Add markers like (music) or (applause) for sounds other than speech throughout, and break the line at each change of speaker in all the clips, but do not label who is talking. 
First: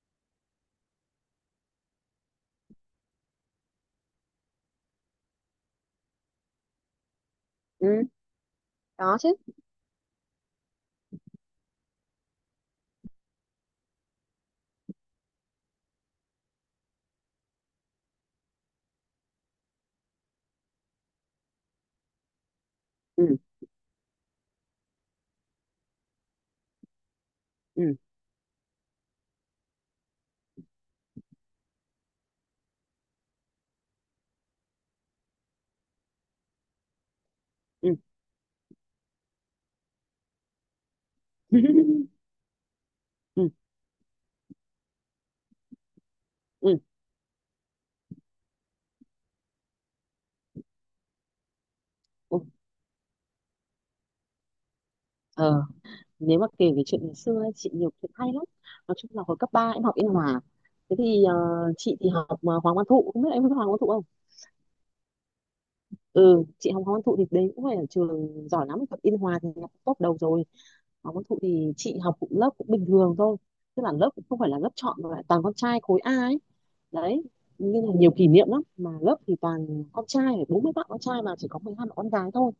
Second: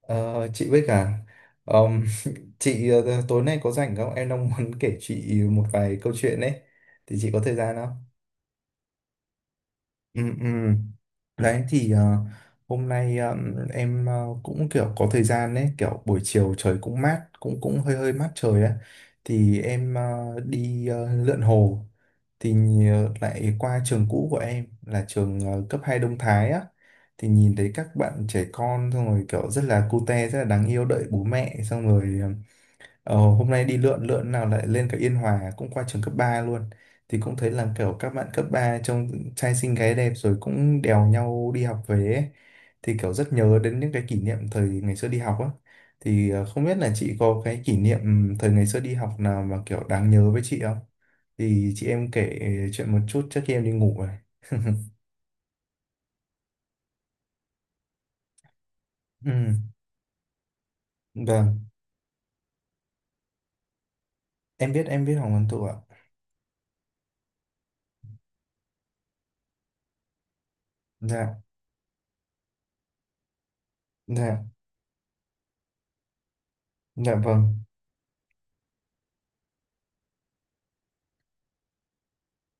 Ờ, chị với cả ờm, (laughs) chị, tối nay có rảnh không? Em đang muốn kể chị một vài câu chuyện đấy. Thì chị có thời gian không?
Ừ, có chứ.
Ừ, ừ. Đấy thì hôm nay em cũng kiểu có thời gian đấy, kiểu buổi chiều trời cũng mát, cũng cũng hơi hơi mát trời á. Thì em đi lượn hồ, thì
Ừ,
lại qua trường cũ của em là trường cấp 2 Đông Thái á. Thì nhìn thấy
ừ,
các bạn trẻ con, xong rồi kiểu rất là cute, rất là đáng yêu, đợi bố mẹ xong rồi. Ờ, Hôm nay đi lượn lượn nào lại lên cả Yên Hòa, cũng qua trường cấp 3 luôn. Thì cũng thấy là kiểu
ừ.
các bạn cấp 3 trông trai xinh gái đẹp, rồi cũng đèo nhau đi học về
(laughs)
ấy. Thì kiểu rất
Ừ,
nhớ đến những cái kỷ niệm thời ngày xưa đi học á. Thì không
ừ,
biết là chị có cái kỷ niệm thời ngày xưa đi học nào mà kiểu đáng nhớ với chị không, thì chị em kể
ừ.
chuyện một chút trước khi em đi ngủ rồi. (laughs)
ờ nếu mà kể về chuyện ngày xưa ấy, chị nhiều chuyện hay lắm. Nói chung là
Ừ,
hồi cấp 3 em học Yên Hòa. Thế thì
vâng.
chị thì học Hoàng Văn Thụ, không biết em biết Hoàng Văn Thụ không?
Em biết Hoàng Văn Thụ ạ.
Ừ, chị học Hoàng Văn Thụ thì đấy cũng phải là trường giỏi lắm. Học Yên Hòa thì học top đầu rồi. Hoàng Văn Thụ
Dạ.
thì chị học cũng lớp cũng bình thường thôi, tức là lớp cũng không
Dạ
phải là lớp chọn mà lại toàn con trai khối A ấy
dạ
đấy,
vâng.
nên là nhiều kỷ niệm lắm mà lớp thì toàn con trai, 40 bạn con trai mà chỉ có 12 bạn con gái thôi.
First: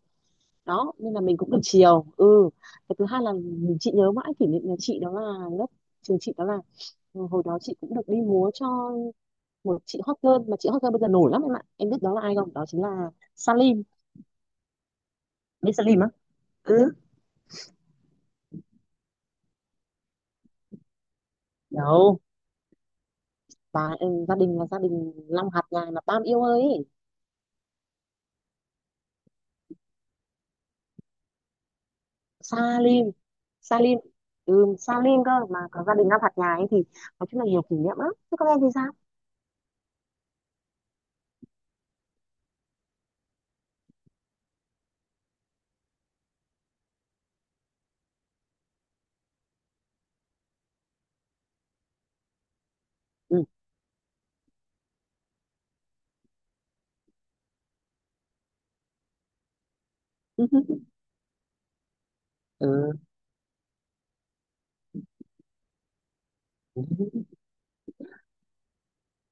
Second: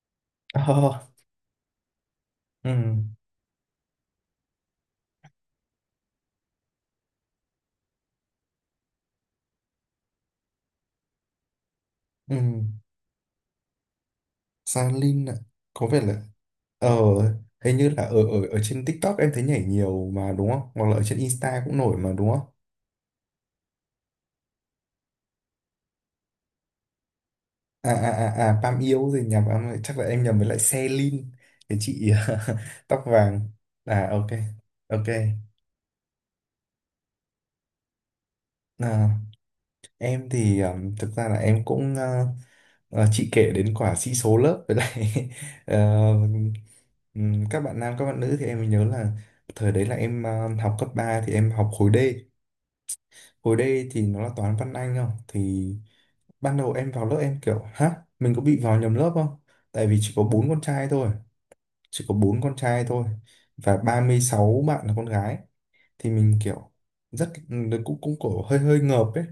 (laughs)
Đó
ờ,
nên là mình cũng được chiều. Ừ.
ừ,
Cái thứ hai là mình chị nhớ mãi kỷ niệm, nhà chị đó là lớp, trường chị đó là, hồi đó chị cũng được đi múa cho một chị hot girl, mà chị hot girl bây giờ nổi lắm em ạ, em biết đó là ai không? Đó
ừ.
chính là Salim.
San ạ.
Biết
Có vẻ
Salim á?
là.
Ừ,
ờ Hình như là ở ở ở trên TikTok em thấy nhảy nhiều mà, đúng không? Hoặc là ở trên Insta cũng nổi mà,
đâu
đúng không?
bà, gia đình là gia đình Long hạt nhà là Tam yêu ơi ấy.
À à à, à Pam yêu rồi, nhầm em ơi, chắc là em nhầm với lại Selin, cái chị (laughs) tóc
Salim.
vàng.
Salim.
À, ok.
Ừ,
Ok.
Salim cơ mà có gia đình Long hạt nhà ấy thì nói chung là nhiều kỷ niệm lắm. Thế các em thì sao?
À, em thì thực ra là em cũng. Ờ, chị kể đến quả sĩ số lớp với lại (laughs) ờ, các bạn nam, các bạn nữ thì em mới nhớ là thời đấy là em học cấp 3 thì em học khối D,
Ừ.
hồi đây thì nó là toán văn anh không. Thì ban đầu em vào lớp em kiểu hả, mình có bị vào nhầm lớp không, tại vì chỉ có bốn con trai
(laughs)
thôi. Chỉ có bốn con
Ừ,
trai thôi, và 36 bạn là con gái. Thì mình kiểu rất cũng cũng cổ hơi hơi ngợp ấy.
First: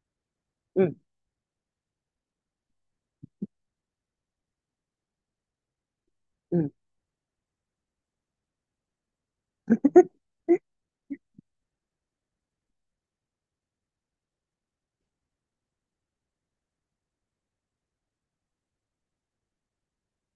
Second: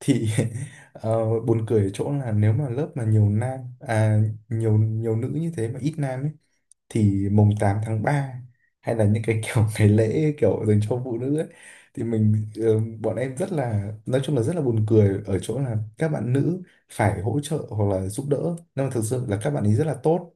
Thì
ừ,
(laughs)
ừ,
buồn cười ở chỗ là nếu mà lớp mà nhiều nam, à nhiều nhiều nữ như thế mà ít nam ấy,
ừ.
thì mùng 8 tháng 3 hay là những cái kiểu (laughs) ngày lễ kiểu dành cho phụ nữ ấy, thì mình. Ờ, Bọn em rất là, nói chung là rất là buồn cười ở chỗ là các bạn nữ phải hỗ trợ hoặc là giúp đỡ. Nhưng mà thực sự là các bạn ấy rất là tốt,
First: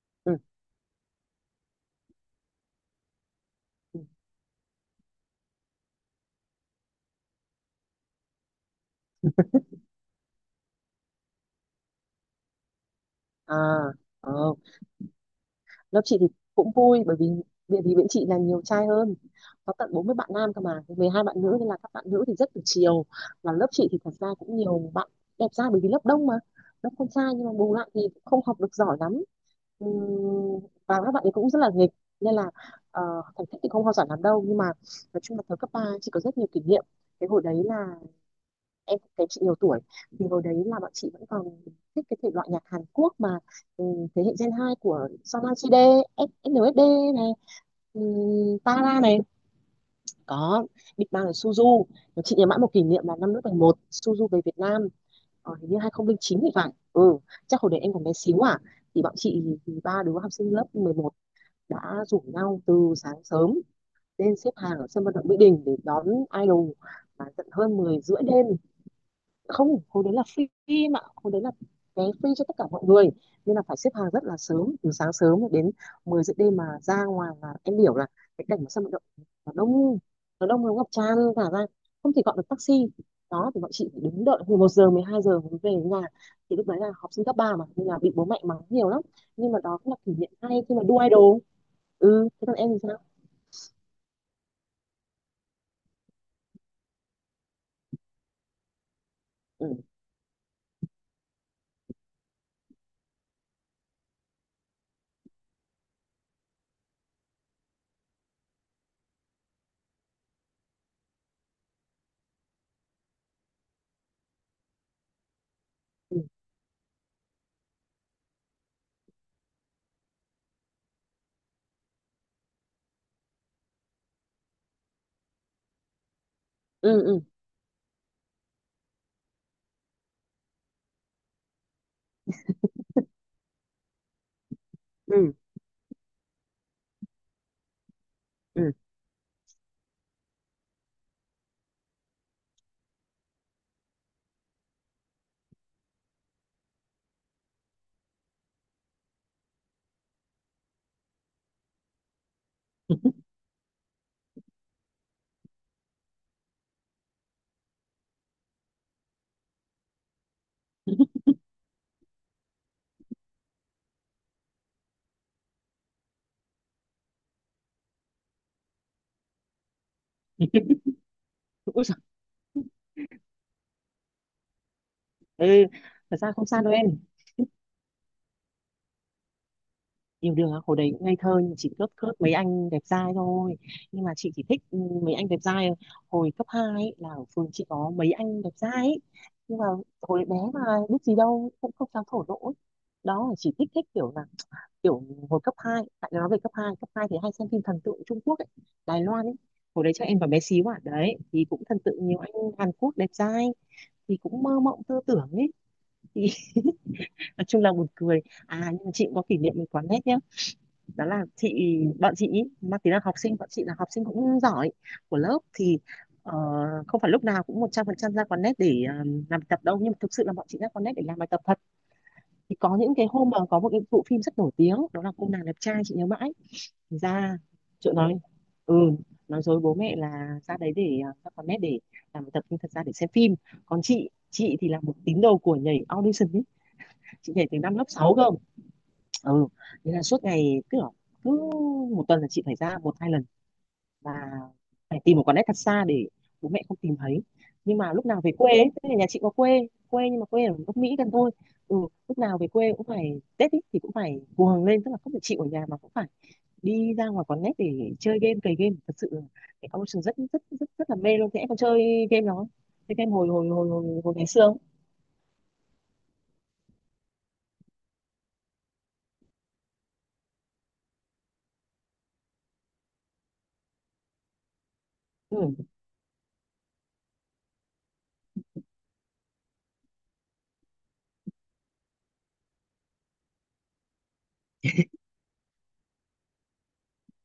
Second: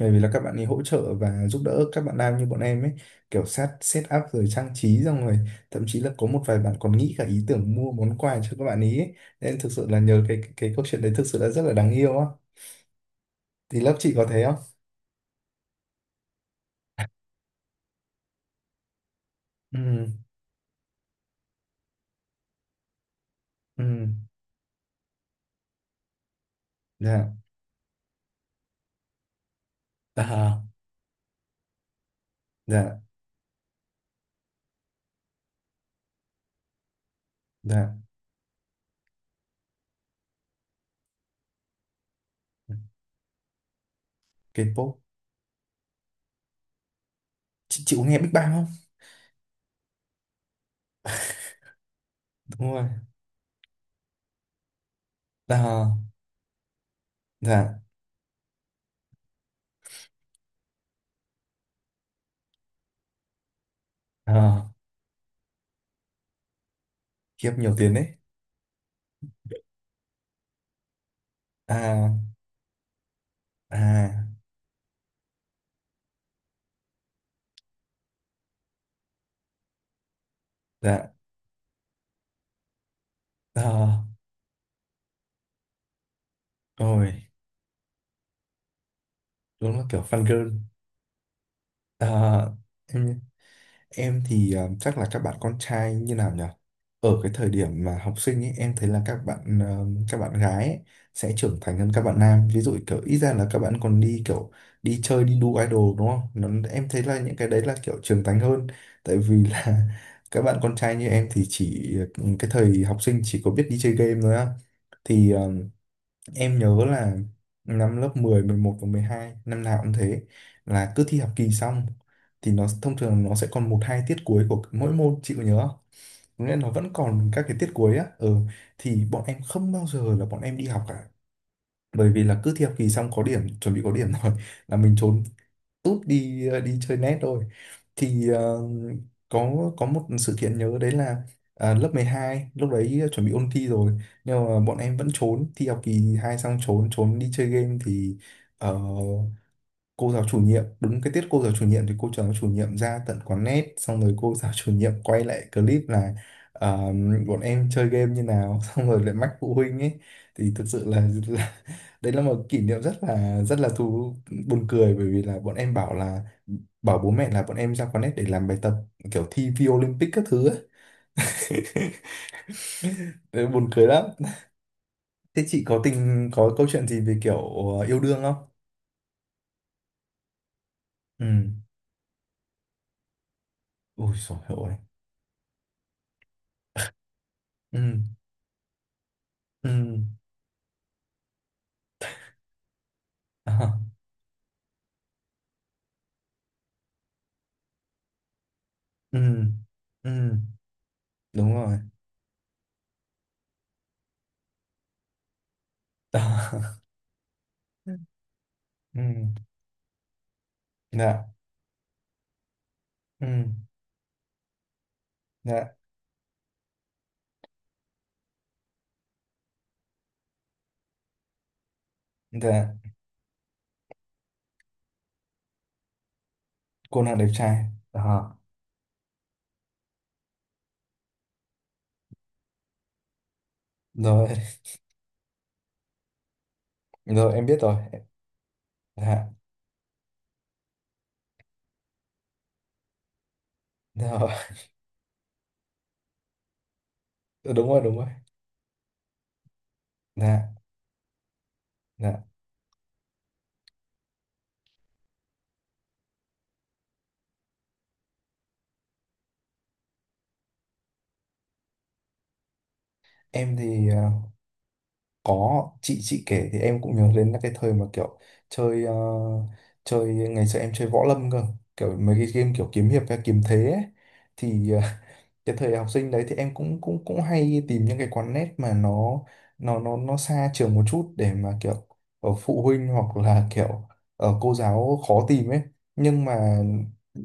bởi vì là các bạn ấy hỗ trợ và giúp đỡ các bạn nam như bọn em ấy, kiểu set
Ừ.
set up rồi trang trí, xong rồi thậm chí là có một vài bạn còn nghĩ cả ý tưởng mua món quà cho các bạn ý ấy. Nên thực sự là nhờ cái cái câu chuyện đấy thực sự là rất là đáng yêu á.
À,
Thì lớp chị có
ờ,
thế không?
lớp chị thì cũng vui bởi vì địa vì bên chị là nhiều trai hơn, có tận 40
Ừ,
bạn nam cơ mà 12 bạn nữ nên là các bạn nữ thì rất được chiều. Và lớp chị thì
ừ.
thật ra cũng nhiều bạn đẹp trai bởi vì lớp đông mà, lớp con trai
Dạ.
nhưng mà bù lại thì cũng không học được giỏi lắm. Ừm,
À.
và các bạn ấy cũng rất là nghịch nên là
Dạ.
ờ, thành tích thì không hoa giỏi lắm đâu, nhưng mà nói chung là thời cấp ba chị có rất nhiều kỷ niệm. Cái hồi đấy là
Dạ.
em thấy chị nhiều tuổi, thì hồi đấy là bọn chị vẫn còn thích cái thể loại nhạc Hàn Quốc mà, ừ, thế hệ Gen 2
K-pop.
của SNSD, SNSD này,
Chị có nghe Big Bang không?
Tara này, có Big Bang là Suzu. Mà chị nhớ mãi
Đúng
một kỷ
rồi.
niệm là năm lớp 11 Suzu về Việt Nam, hình như
À.
2009 thì phải. Ừ, chắc hồi
Dạ.
đấy em còn bé xíu à, thì bọn chị thì ba đứa học sinh lớp 11 đã rủ nhau từ sáng sớm lên xếp
À,
hàng ở sân vận động Mỹ Đình để đón idol, và tận
khiếp nhiều
hơn
tiền
10
đấy.
rưỡi đêm. Không, hồi đấy là free mà, hồi đấy là vé
À.
free cho tất cả mọi người nên là phải xếp hàng
À.
rất là sớm, từ sáng sớm đến 10 giờ đêm. Mà ra ngoài là em hiểu là cái cảnh mà sân vận động nó đông, nó ngập
Dạ.
tràn cả ra, không thể gọi được taxi. Đó thì bọn chị phải
À.
đứng đợi từ 1 giờ, 12 giờ mới về đến nhà, thì lúc đấy là
Rồi.
học sinh cấp 3 mà nên là bị bố mẹ mắng nhiều lắm. Nhưng mà
Đúng
đó
là
cũng là
kiểu
kỷ
fan
niệm
girl.
hay khi mà đu idol. Ừ, thế
À,
còn em thì sao?
em thì chắc là các bạn con trai như nào nhỉ? Ở cái thời điểm mà học sinh ấy, em thấy là các bạn
Ừ,
các bạn gái ấy sẽ trưởng thành hơn các bạn nam. Ví dụ kiểu ít ra là các bạn còn đi kiểu đi chơi, đi đu idol, đúng không? Nó, em thấy là những cái đấy là kiểu trưởng thành hơn. Tại vì là (laughs) các bạn con trai như em thì chỉ. Cái thời học sinh chỉ có biết đi chơi game thôi á. Thì
ừ,
em nhớ là năm lớp 10, 11 và 12 năm nào cũng thế, là cứ thi học kỳ xong thì nó thông thường nó sẽ còn một hai tiết cuối của mỗi môn, chị có nhớ không? Có nghĩa là nó vẫn
ừ, ừ,
còn các cái tiết cuối á. Ừ. Thì bọn em không bao giờ là bọn em đi học cả, bởi vì là cứ thi học kỳ xong có điểm, chuẩn bị có điểm (laughs) rồi là mình trốn
ừ,
tút đi, đi chơi net rồi. Thì
ừ.
có một sự kiện nhớ đấy là, à, lớp 12 lúc đấy chuẩn bị ôn thi rồi, nhưng mà bọn em vẫn trốn thi học kỳ hai, xong trốn trốn đi chơi game. Thì ờ, cô giáo chủ nhiệm, đúng cái tiết cô giáo chủ nhiệm, thì cô giáo chủ nhiệm ra tận quán net, xong rồi cô giáo chủ nhiệm quay lại clip là ờ, bọn em chơi game như nào, (laughs) xong rồi lại mách phụ huynh ấy. Thì thực sự là, (laughs) là đấy là một kỷ niệm rất là thú, buồn cười, bởi vì là bọn em bảo là, bảo bố mẹ là bọn em ra quán net để làm bài tập, kiểu thi vi Olympic các thứ ấy.
Ui giời.
(laughs) Đấy, buồn cười lắm. Thế
Ừ.
chị có
Thật
tình,
ra không
có
sao
câu
đâu em,
chuyện gì về kiểu yêu đương không?
yêu đương á? Hồi đấy cũng ngây
Ừ.
thơ, nhưng chỉ cướp cướp mấy anh đẹp trai thôi. Nhưng mà
Ui
chị
dồi
chỉ thích
ôi.
mấy anh đẹp trai hồi cấp 2 ấy, là ở phường chị
Ừ.
có mấy anh đẹp trai ấy. Nhưng mà
Ừ.
hồi bé mà biết gì đâu, cũng không dám thổ lộ ấy. Đó chỉ
Ờ.
thích thích kiểu là, kiểu hồi cấp hai, tại nói về cấp hai thì hay xem phim thần tượng Trung Quốc ấy, Đài
Ừ.
Loan ấy. Hồi đấy chắc
Ừ.
em còn bé xíu à, đấy thì
Đúng
cũng
rồi.
thần tượng nhiều anh Hàn Quốc đẹp trai, thì cũng mơ mộng tơ tưởng ấy. (laughs) Thì
Đó.
nói chung là buồn cười. À, nhưng mà chị cũng có kỷ
Ừ.
niệm với quán nét nhá, đó là
Dạ.
bọn chị ý, mang tính là học
Ừ.
sinh, bọn chị là học sinh cũng giỏi của lớp
Dạ.
thì ờ, không phải lúc nào cũng 100% ra quán nét để làm bài tập đâu, nhưng mà thực sự là bọn chị ra quán nét để làm bài tập thật. Thì
Dạ.
có những cái hôm mà có một cái bộ phim rất nổi tiếng, đó là cô nàng đẹp trai, chị nhớ mãi. Thì
Cô nàng đẹp
ra
trai.
chỗ
Đó.
ừ nói dối bố mẹ là ra đấy để ra quán nét để làm bài tập nhưng thật ra để xem phim. Còn chị
Rồi,
chị thì là một tín đồ của nhảy audition ấy. Chị
rồi em
nhảy từ
biết
năm
rồi.
lớp 6 cơ.
Dạ.
Ừ, thế là suốt ngày cứ, cứ một tuần là chị phải ra một hai lần, và
Rồi.
phải tìm một quán net thật xa để bố mẹ không tìm thấy.
Ừ, đúng
Nhưng
rồi
mà
đúng
lúc
rồi.
nào về quê ấy, tức là nhà chị có quê quê nhưng mà quê ở
Dạ.
gốc Mỹ gần thôi. Ừ, lúc
Dạ.
nào về quê cũng phải Tết ý, thì cũng phải cuồng lên, tức là không phải chịu ở nhà mà cũng phải đi ra ngoài quán net để chơi game, cày game thật sự là cái Ocean rất rất rất rất là mê luôn. Thế em còn chơi game đó, chơi game hồi hồi
Em
hồi
thì
hồi, hồi ngày xưa không?
có chị kể thì em cũng nhớ đến là cái thời mà kiểu chơi, chơi ngày xưa em chơi võ lâm cơ, kiểu mấy cái game kiểu kiếm hiệp hay kiếm thế ấy. Thì
Ừ.
cái thời học sinh đấy thì em cũng cũng cũng hay tìm những cái quán net mà nó nó xa trường một chút, để mà kiểu ở phụ huynh hoặc là kiểu ở cô giáo khó tìm ấy. Nhưng mà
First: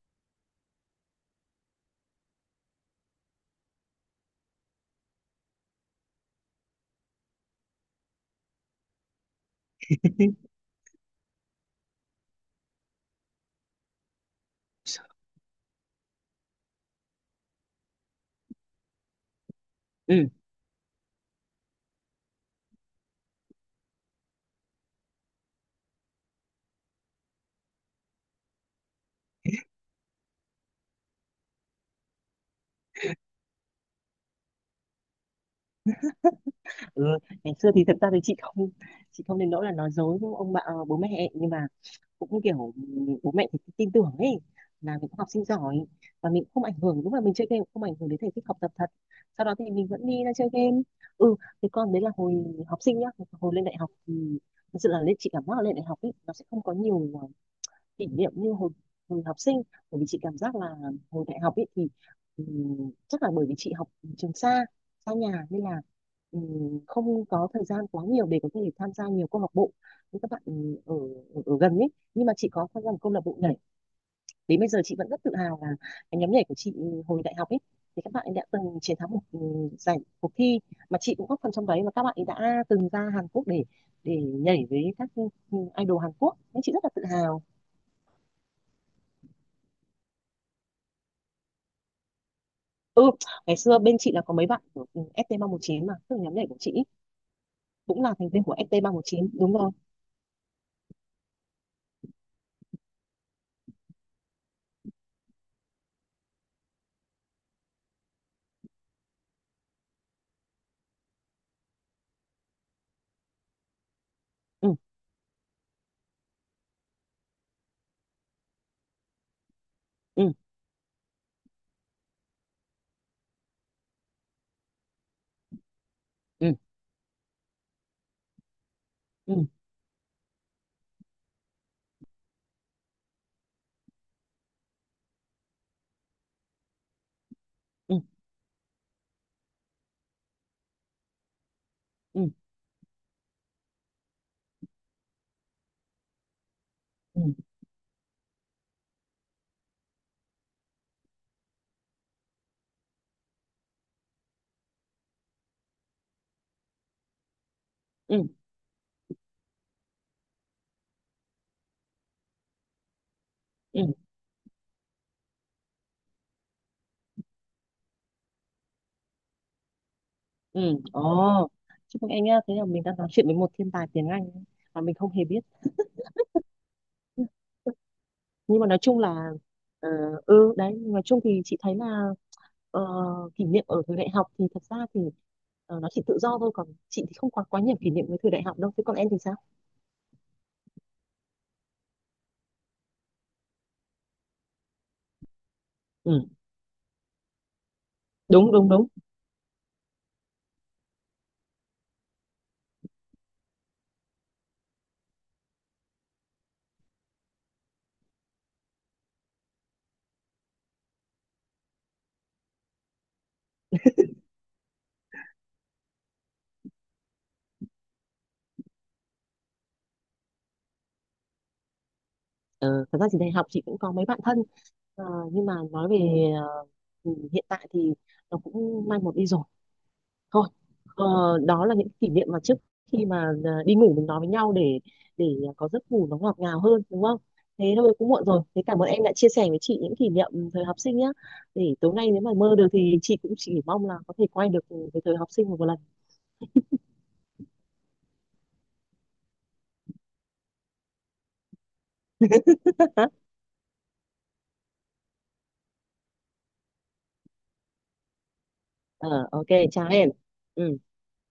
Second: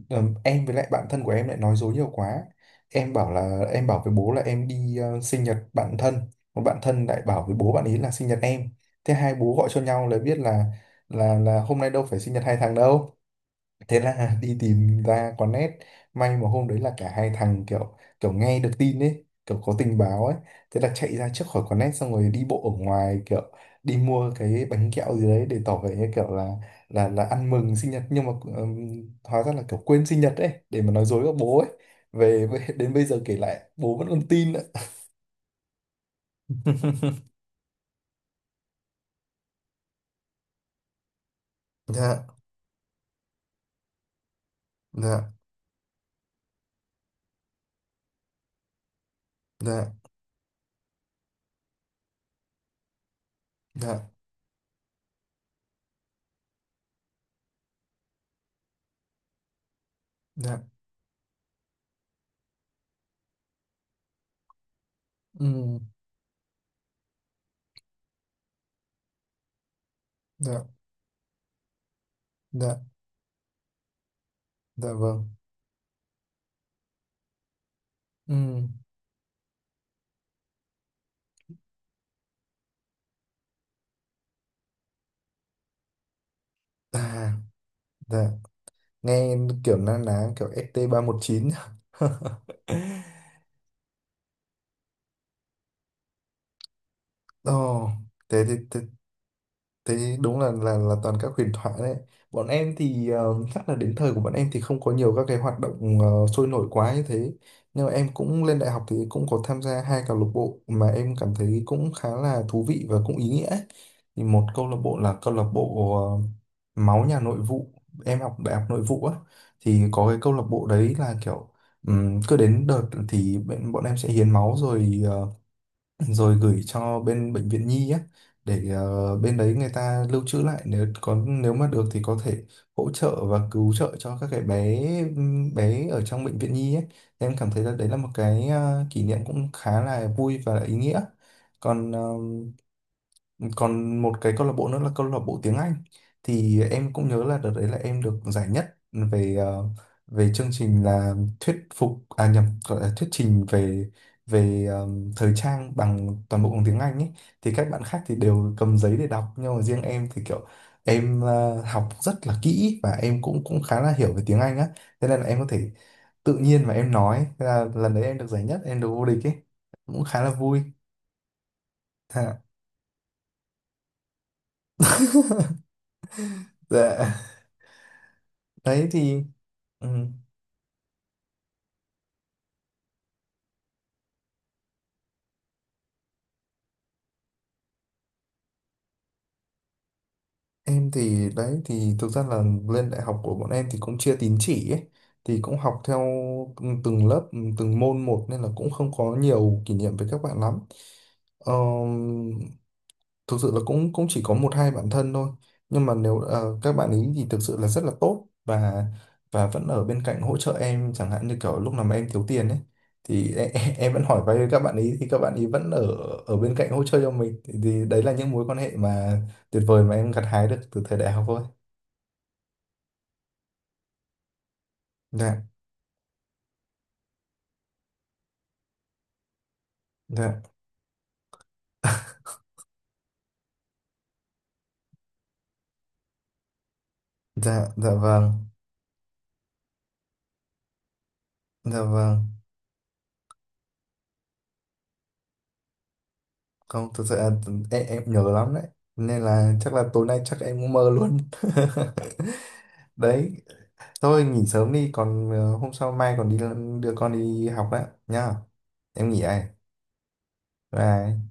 em với lại bạn thân của em lại nói dối nhiều quá, em bảo là, em bảo với bố là em đi sinh nhật bạn thân, một bạn thân lại bảo với bố bạn ấy là sinh nhật em. Thế hai bố gọi cho nhau là biết
(laughs)
là, là hôm nay đâu phải sinh nhật hai thằng đâu. Thế là (laughs) đi tìm ra có nét. May mà hôm đấy là cả hai thằng kiểu kiểu nghe được tin ấy, kiểu có tình báo
Ừ,
ấy, thế là chạy ra trước khỏi có nét, xong rồi đi bộ ở ngoài, kiểu đi mua cái bánh kẹo gì đấy để tỏ vẻ như kiểu là là ăn mừng sinh nhật. Nhưng mà hóa ra là kiểu quên sinh nhật ấy, để mà nói dối với bố ấy về (laughs) đến bây giờ kể lại bố vẫn còn tin ạ.
ừ,
(laughs)
ngày xưa thì thật ra thì chị không, chị không đến nỗi là nói dối với ông bà bố mẹ ấy. Nhưng mà
Dạ.
cũng kiểu bố mẹ thì tin tưởng ấy, là mình cũng học
Dạ.
sinh giỏi và mình cũng không ảnh hưởng, lúc mà mình chơi game cũng không ảnh hưởng đến thành tích học tập thật, sau đó thì mình
Dạ.
vẫn đi ra chơi game. Ừ, thì con đấy là hồi học sinh nhá, hồi lên đại học
Dạ.
thì thực sự là, lên chị cảm giác là lên đại học ấy nó sẽ không có nhiều kỷ niệm như hồi học sinh, bởi vì chị cảm giác
Dạ.
là hồi đại học ấy thì chắc là bởi vì chị học trường xa, xa nhà nên
Ừ.
là không có thời gian quá nhiều để có thể tham gia nhiều câu lạc bộ như các bạn
Dạ.
ở, ở gần ấy. Nhưng mà chị có
Dạ.
tham gia một câu lạc bộ nhảy, đến bây giờ
Dạ
chị vẫn rất
vâng.
tự hào là cái nhóm nhảy của chị hồi đại học ấy thì các bạn ấy đã
Ừ.
từng chiến thắng một giải cuộc thi mà chị cũng góp phần trong đấy, và các bạn ấy đã từng ra Hàn Quốc để nhảy với các idol Hàn Quốc nên chị rất là tự
Dạ.
hào.
Dạ. Nghe kiểu na ná kiểu st chín. (laughs)
Ừ, ngày xưa bên chị là có mấy bạn của ST319 mà, tức là nhóm nhảy của chị
Ồ.
cũng là thành viên
Thế,
của
thế, thế,
ST319, đúng rồi.
thế đúng là là toàn các huyền thoại đấy. Bọn em thì chắc là đến thời của bọn em thì không có nhiều các cái hoạt động sôi nổi quá như thế. Nhưng mà em cũng lên đại học thì cũng có tham gia hai câu lạc bộ mà em cảm thấy cũng khá là thú vị và cũng ý nghĩa. Thì một câu
Ừ,
lạc bộ là câu lạc bộ máu nhà nội vụ, em học đại học nội vụ á. Thì có cái câu
ừ,
lạc bộ đấy là kiểu cứ đến đợt thì bọn em sẽ hiến máu, rồi rồi
ừ,
gửi cho bên bệnh viện nhi á, để
ừ,
bên đấy người ta lưu trữ lại, nếu có, nếu mà được thì có thể hỗ trợ và cứu trợ cho các cái bé, bé ở trong bệnh viện nhi ấy. Em cảm thấy là đấy là
ừ,
một cái kỷ niệm cũng khá là vui và ý nghĩa. Còn
ừ,
còn một cái câu lạc bộ nữa là câu lạc bộ tiếng Anh. Thì em cũng
ừ,
nhớ là đợt đấy là em được giải nhất về về chương trình là thuyết phục, à nhầm, gọi là thuyết trình về về thời trang bằng toàn bộ bằng tiếng Anh ấy. Thì các bạn khác thì
ừ,
đều cầm giấy để đọc, nhưng mà riêng em thì kiểu em học rất là kỹ và em cũng cũng khá
ừ,
là hiểu về tiếng Anh á. Thế nên là em có thể tự nhiên mà em nói. Thế là lần đấy em được giải nhất, em được vô địch ấy, cũng khá là vui.
ừ.
(laughs)
Ồ, chúc mừng em nhá,
Ha.
thế là mình đang nói chuyện với một thiên tài tiếng Anh mà mình không hề biết.
Dạ.
Nhưng mà nói
Đấy
chung
thì.
là,
Ừ,
ờ, đấy, nói chung thì chị thấy là ờ, kỷ niệm ở thời đại học thì thật ra thì nó chỉ tự do thôi, còn chị thì không có quá nhiều kỷ niệm với thời đại học đâu, thế còn em thì sao?
em thì đấy thì thực ra là lên đại học của bọn em thì cũng chia tín chỉ ấy, thì cũng học theo
Ừ,
từng lớp từng môn một, nên là
đúng, đúng,
cũng
đúng.
không có nhiều kỷ niệm với các bạn lắm. Ờ, thực sự là cũng cũng chỉ có một hai bạn thân thôi. Nhưng mà nếu các bạn ấy thì thực sự là rất là tốt, và vẫn ở bên cạnh hỗ trợ em, chẳng hạn như kiểu lúc nào mà em thiếu tiền ấy, thì em (laughs) em vẫn hỏi vay với các bạn ấy, thì các bạn ấy vẫn ở, ở bên cạnh hỗ trợ cho mình. Thì đấy là những mối quan hệ mà tuyệt vời mà em gặt hái được từ thời đại học thôi.
Ờ, thật ra thì đại học chị cũng có mấy bạn thân, Ờ,
Dạ.
nhưng mà nói về ờ, hiện tại thì nó cũng mai một đi rồi
Dạ.
thôi. Ờ, đó là những kỷ niệm mà trước khi mà đi ngủ mình nói với nhau để để có giấc ngủ nó ngọt ngào hơn, đúng không? Thế
Dạ. Dạ
thôi cũng muộn
vâng.
rồi, thế cảm ơn em đã chia sẻ với chị những kỷ niệm thời học sinh nhé, để
Dạ
tối nay nếu
vâng.
mà mơ được thì chị cũng chỉ mong là có thể quay được cái thời học sinh một lần.
Không, thực sự là em nhớ lắm đấy, nên là chắc là tối nay chắc em cũng mơ luôn. (laughs)
(laughs)
Đấy. Thôi nghỉ sớm đi, còn hôm sau, mai còn đi đưa con đi học đấy nhá. Em nghỉ
Ờ,
đây.
ok chào em. Ừ.
Bye.